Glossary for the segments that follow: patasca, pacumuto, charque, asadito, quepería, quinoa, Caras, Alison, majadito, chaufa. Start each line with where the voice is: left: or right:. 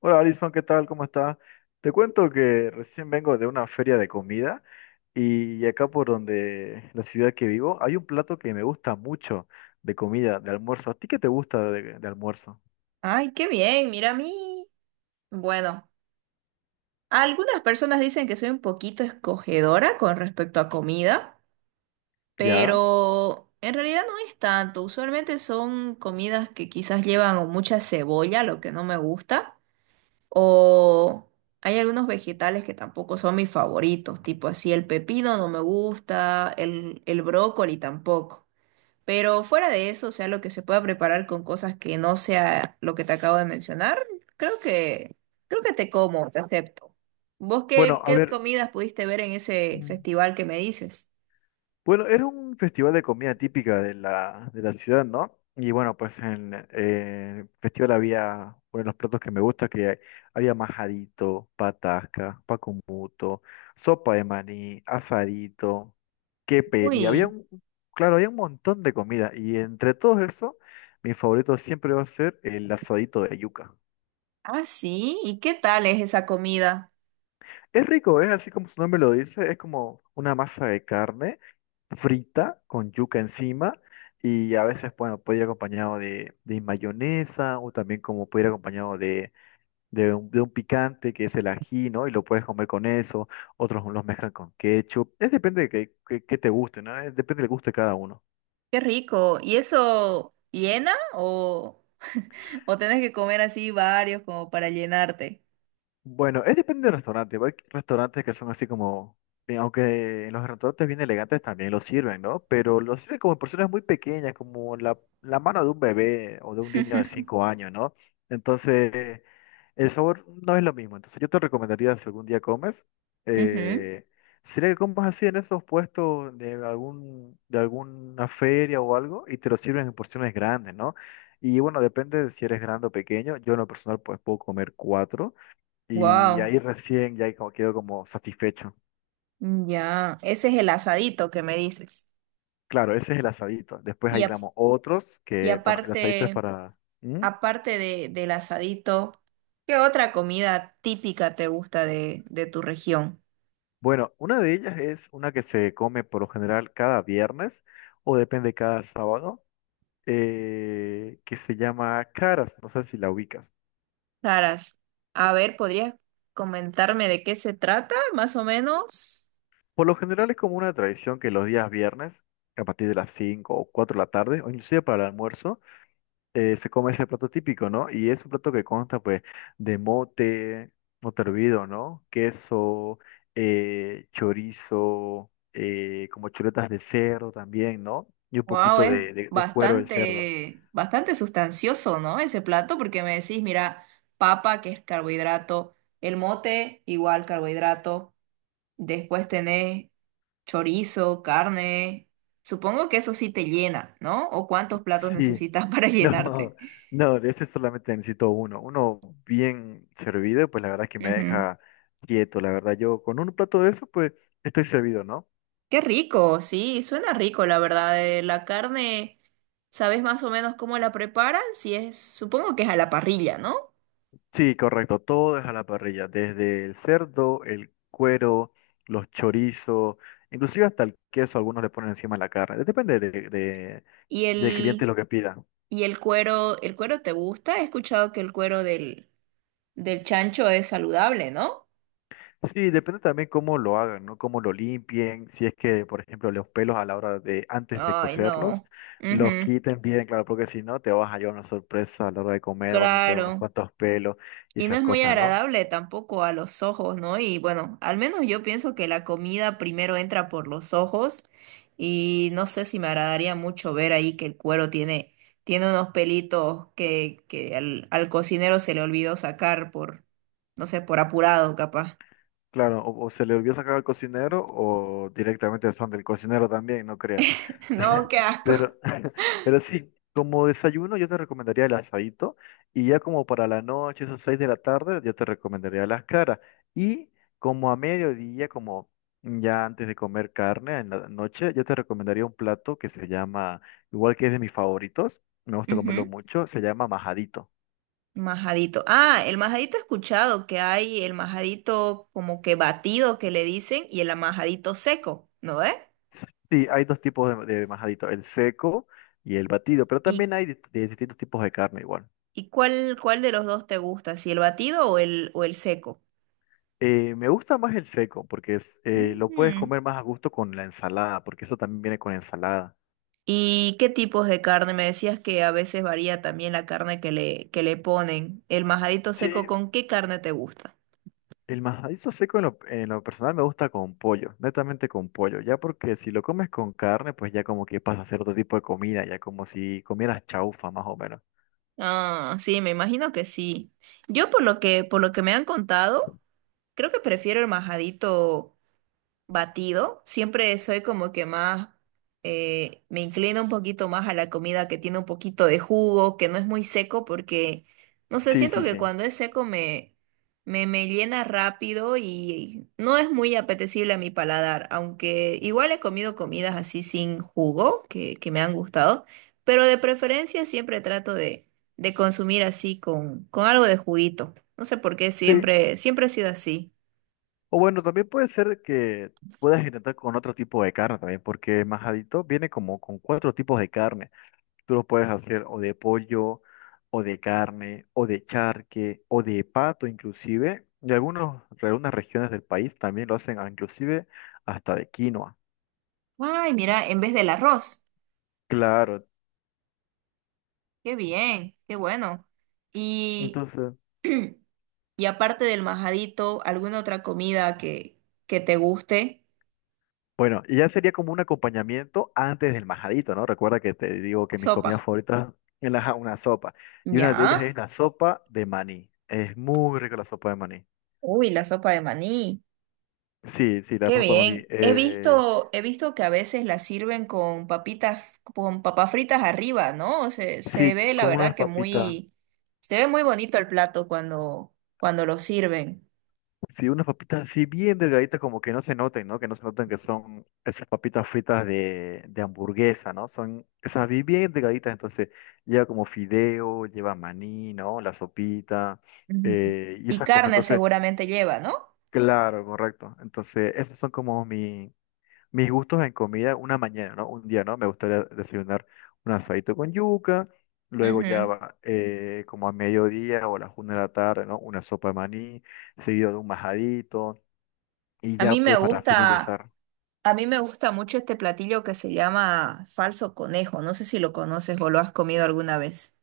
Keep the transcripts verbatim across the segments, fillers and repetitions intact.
left: Hola Alison, ¿qué tal? ¿Cómo estás? Te cuento que recién vengo de una feria de comida y acá por donde la ciudad que vivo hay un plato que me gusta mucho de comida, de almuerzo. ¿A ti qué te gusta de, de almuerzo?
right: Ay, qué bien, mira a mí. Bueno, algunas personas dicen que soy un poquito escogedora con respecto a comida,
left: ¿Ya?
right: pero en realidad no es tanto. Usualmente son comidas que quizás llevan o mucha cebolla, lo que no me gusta, o hay algunos vegetales que tampoco son mis favoritos, tipo así el pepino no me gusta, el, el brócoli tampoco. Pero fuera de eso, o sea, lo que se pueda preparar con cosas que no sea lo que te acabo de mencionar, creo que, creo que te como, te acepto. ¿Vos
left: Bueno,
right: qué,
left: a
right: qué
left: ver.
right: comidas pudiste ver en ese
left: mm,
right: festival que me dices?
left: Bueno, era un festival de comida típica de la, de la ciudad, ¿no? Y bueno, pues en eh, el festival había uno de los platos que me gusta, que había majadito, patasca, pacumuto, sopa de maní, asadito, quepería. Había
right: Uy,
left: un, claro, había un montón de comida. Y entre todos eso, mi favorito siempre va a ser el asadito de yuca.
right: ah, sí, ¿y qué tal es esa comida?
left: Es rico, es así como su nombre lo dice, es como una masa de carne frita con yuca encima y a veces, bueno, puede ir acompañado de, de mayonesa o también como puede ir acompañado de, de un, de un picante que es el ají, ¿no? Y lo puedes comer con eso, otros los mezclan con ketchup, es depende de que, que- que te guste, ¿no? Es depende del gusto de cada uno.
right: Qué rico. ¿Y eso llena o, o tenés que comer así varios como para llenarte?
left: Bueno, es depende del restaurante, porque hay restaurantes que son así como... eh, Aunque en los restaurantes bien elegantes también lo sirven, ¿no? Pero lo sirven como en porciones muy pequeñas, como la, la mano de un bebé o de un niño de cinco años, ¿no? Entonces, el sabor no es lo mismo, entonces yo te recomendaría si algún día comes, eh, sería que comas así en esos puestos de algún, de alguna feria o algo y te lo sirven en porciones grandes, ¿no? Y bueno, depende de si eres grande o pequeño, yo en lo personal pues puedo comer cuatro y
right: Wow,
left: ahí recién ya como- quedo como satisfecho.
right: ya, ese es el asadito que me dices.
left: Claro, ese es el asadito, después hay
right: Y, a-
left: digamos otros
right: y
left: que, bueno, el asadito es
right: aparte...
left: para... ¿Mm?
right: aparte de, del asadito, ¿qué otra comida típica te gusta de, de tu región?
left: Bueno, una de ellas es una que se come por lo general cada viernes o depende cada sábado eh, que se llama Caras, no sé si la ubicas.
right: Caras, a ver, ¿podrías comentarme de qué se trata, más o menos?
left: Por lo general es como una tradición que los días viernes, a partir de las cinco o cuatro de la tarde, o inclusive para el almuerzo, eh, se come ese plato típico, ¿no? Y es un plato que consta pues de mote, mote hervido, ¿no? Queso, eh, chorizo, eh, como chuletas de cerdo también, ¿no? Y un
right: Wow,
left: poquito
right: es
left: de, de de cuero del cerdo.
right: bastante, bastante sustancioso, ¿no? Ese plato, porque me decís, mira, papa, que es carbohidrato, el mote, igual carbohidrato, después tenés chorizo, carne. Supongo que eso sí te llena, ¿no? ¿O
left: Sí.
right: cuántos platos necesitas para
left: No,
right: llenarte?
left: no, de ese solamente necesito uno. Uno bien servido, pues la verdad es que me
right: Ujú.
left: deja quieto, la verdad. Yo con un plato de eso, pues estoy servido, ¿no?
right: Qué rico, sí, suena rico, la verdad. eh, La carne, ¿sabes más o menos cómo la preparan? Si es, supongo que es a la parrilla, ¿no?
left: Sí, correcto, todo es a la parrilla, desde el cerdo, el cuero, los chorizos, inclusive hasta el queso, algunos le ponen encima de la carne. Depende de, de-
right: Y
left: del cliente
right: el,
left: lo que pida.
right: y el cuero, ¿el cuero te gusta? He escuchado que el cuero del, del chancho es saludable, ¿no?
left: Sí, depende también cómo lo hagan, ¿no? Cómo lo limpien, si es que, por ejemplo, los pelos a la hora de, antes de
right: Ay,
left: cocerlos,
right: no.
left: los
right: Ujú.
left: quiten bien, claro, porque si no, te vas a llevar una sorpresa a la hora de comer, van a tener unos
right: Claro.
left: cuantos pelos y
right: Y no
left: esas
right: es muy
left: cosas, ¿no?
right: agradable tampoco a los ojos, ¿no? Y bueno, al menos yo pienso que la comida primero entra por los ojos y no sé si me agradaría mucho ver ahí que el cuero tiene, tiene unos pelitos que, que al, al cocinero se le olvidó sacar por, no sé, por apurado capaz.
left: Claro, o, o se le olvidó sacar al cocinero o directamente son del cocinero también, no creas.
right: No, qué asco.
left: Pero, pero sí, como desayuno yo te recomendaría el asadito y ya como para la noche, esas seis de la tarde, yo te recomendaría las caras. Y como a mediodía, como ya antes de comer carne en la noche, yo te recomendaría un plato que se llama, igual que es de mis favoritos, me gusta comerlo
right: Ujú.
left: mucho, se llama majadito.
right: Majadito. Ah, el majadito he escuchado que hay el majadito como que batido que le dicen y el majadito seco, ¿no es?
left: Sí, hay dos tipos de, de majadito, el seco y el batido, pero
right: y
left: también hay dist- de distintos tipos de carne igual.
right: ¿Y cuál, cuál de los dos te gusta? ¿Si el batido o el, o el seco?
left: Eh, me gusta más el seco porque es, eh, lo puedes
right: Mm.
left: comer más a gusto con la ensalada, porque eso también viene con ensalada.
right: ¿Y qué tipos de carne? Me decías que a veces varía también la carne que le, que le ponen. ¿El majadito
left: Sí,
right: seco con qué carne te gusta?
left: el majadito seco en lo, en lo personal me gusta con pollo, netamente con pollo, ya porque si lo comes con carne, pues ya como que pasa a ser otro tipo de comida, ya como si comieras chaufa más o menos.
right: Ah, sí, me imagino que sí. Yo por lo que, por lo que me han contado, creo que prefiero el majadito batido. Siempre soy como que más, eh, me inclino un poquito más a la comida que tiene un poquito de jugo, que no es muy seco, porque, no sé,
left: Sí,
right: siento
left: sí,
right: que
left: sí.
right: cuando es seco me, me, me llena rápido y no es muy apetecible a mi paladar, aunque igual he comido comidas así sin jugo, que, que me han gustado, pero de preferencia siempre trato de, de consumir así con, con algo de juguito. No sé por qué
left: Sí,
right: siempre, siempre ha sido así.
left: o bueno, también puede ser que puedas intentar con otro tipo de carne también, porque majadito viene como con cuatro tipos de carne. Tú lo puedes hacer o de pollo, o de carne, o de charque, o de pato inclusive. Y algunos, algunas regiones del país también lo hacen ah, inclusive hasta de quinoa.
right: Ay, mira, en vez del arroz.
left: Claro.
right: Qué bien, qué bueno. Y,
left: Entonces,
right: y aparte del majadito, ¿alguna otra comida que, que te guste?
left: bueno, y ya sería como un acompañamiento antes del majadito, ¿no? Recuerda que te digo que mis comidas
right: Sopa.
left: favoritas es la, una sopa. Y una de ellas
right: ¿Ya?
left: es la sopa de maní. Es muy rica la sopa de maní.
right: Uy, la sopa de maní.
left: Sí, sí, la
right: Qué
left: sopa de maní.
right: bien. He
left: Eh,
right: visto, he visto que a veces la sirven con papitas, con papas fritas arriba, ¿no? Se, se
left: sí,
right: ve, la
left: con
right: verdad,
left: unas
right: que
left: papitas.
right: muy, se ve muy bonito el plato cuando, cuando lo sirven.
left: Sí, unas papitas así bien delgaditas, como que no se noten, ¿no? Que no se noten que son esas papitas fritas de, de hamburguesa, ¿no? Son esas bi- bien delgaditas, entonces lleva como fideo, lleva maní, ¿no? La sopita
right: Ujú.
left: eh, y
right: Y
left: esas cosas.
right: carne
left: Entonces.
right: seguramente lleva, ¿no?
left: Claro, correcto. Entonces, esos son como mi, mis gustos en comida una mañana, ¿no? Un día, ¿no? Me gustaría desayunar un asadito con yuca, luego ya
right: Ujú.
left: va eh, como a mediodía o a las una de la tarde, ¿no? Una sopa de maní, seguido de un majadito, y
right: A
left: ya
right: mí me
left: pues para
right: gusta.
left: finalizar.
right: A mí me gusta mucho este platillo que se llama falso conejo. No sé si lo conoces o lo has comido alguna vez.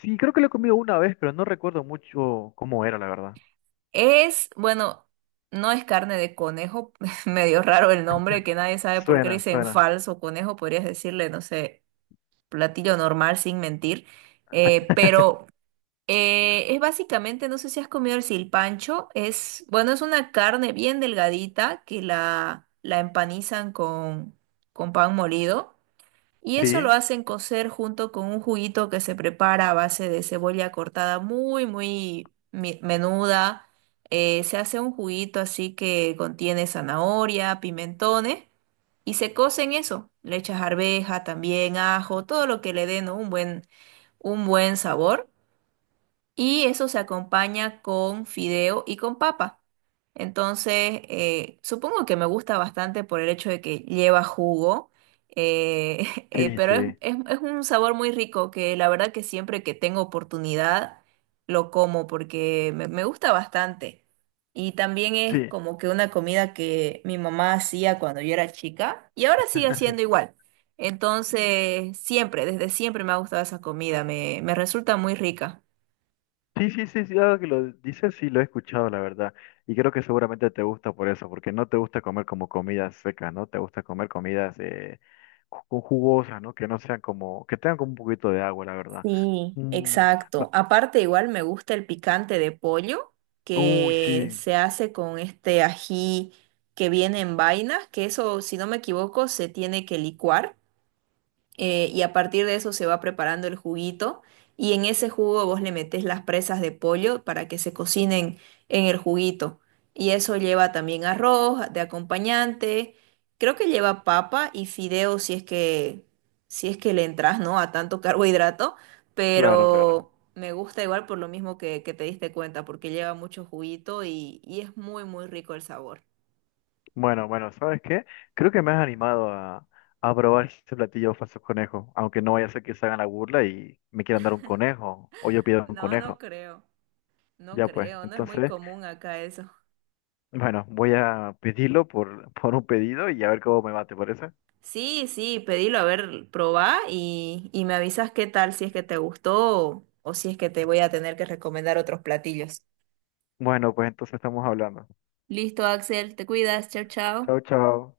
left: Sí, creo que lo he comido una vez, pero no recuerdo mucho cómo era, la verdad.
right: Es, bueno, no es carne de conejo, medio raro el nombre, que nadie sabe por qué le
left: Suena,
right: dicen
left: suena.
right: falso conejo. Podrías decirle, no sé, platillo normal sin mentir. Eh, pero eh, es básicamente, no sé si has comido el silpancho. Es, bueno, es una carne bien delgadita que la, la empanizan con, con pan molido. Y eso lo
left: Sí,
right: hacen cocer junto con un juguito que se prepara a base de cebolla cortada muy, muy mi- menuda. Eh, se hace un juguito así que contiene zanahoria, pimentones y se cose en eso. Le echas arveja, también ajo, todo lo que le dé, ¿no? un buen, un buen sabor. Y eso se acompaña con fideo y con papa. Entonces, eh, supongo que me gusta bastante por el hecho de que lleva jugo, eh, eh,
left: sí,
right: pero es,
left: sí,
right: es- es un sabor muy rico que la verdad que siempre que tengo oportunidad lo como porque me, me gusta bastante. Y también es
left: sí.
right: como que una comida que mi mamá hacía cuando yo era chica y ahora sigue haciendo igual. Entonces, siempre, desde siempre me ha gustado esa comida, me, me resulta muy rica.
left: Sí, sí, sí, sí, ahora que lo dices, sí, lo he escuchado, la verdad. Y creo que seguramente te gusta por eso, porque no te gusta comer como comidas secas, ¿no? Te gusta comer comidas eh, ju- ju- jugosas, ¿no? Que no sean como, que tengan como un poquito de agua, la verdad.
right: Sí,
left: Mm, ma-
right: exacto. Aparte, igual me gusta el picante de pollo
left: uy,
right: que
left: sí,
right: se hace con este ají que viene en vainas, que eso, si no me equivoco, se tiene que licuar eh, y a partir de eso se va preparando el juguito y en ese jugo vos le metés las presas de pollo para que se cocinen en el juguito. Y eso lleva también arroz de acompañante, creo que lleva papa y fideo si es que, si es que le entras, ¿no? A tanto carbohidrato,
left: claro, claro.
right: pero me gusta igual por lo mismo que, que te diste cuenta, porque lleva mucho juguito y, y es muy, muy rico el sabor.
left: Bueno, bueno, ¿sabes qué? Creo que me has animado a, a probar este platillo falso conejo, aunque no vaya a ser que se hagan la burla y me quieran dar un conejo, o yo pido un
right: No, no
left: conejo.
right: creo, no
left: Ya pues,
right: creo, no es muy
left: entonces...
right: común acá eso.
left: Bueno, voy a pedirlo por, por un pedido y a ver cómo me va, ¿te parece?
right: Sí, sí, pedilo, a ver, probá y, y me avisas qué tal, si es que te gustó o, o si es que te voy a tener que recomendar otros platillos.
left: Bueno, pues entonces estamos hablando.
right: Listo, Axel, te cuidas, chao, chao.
left: Chao, chao.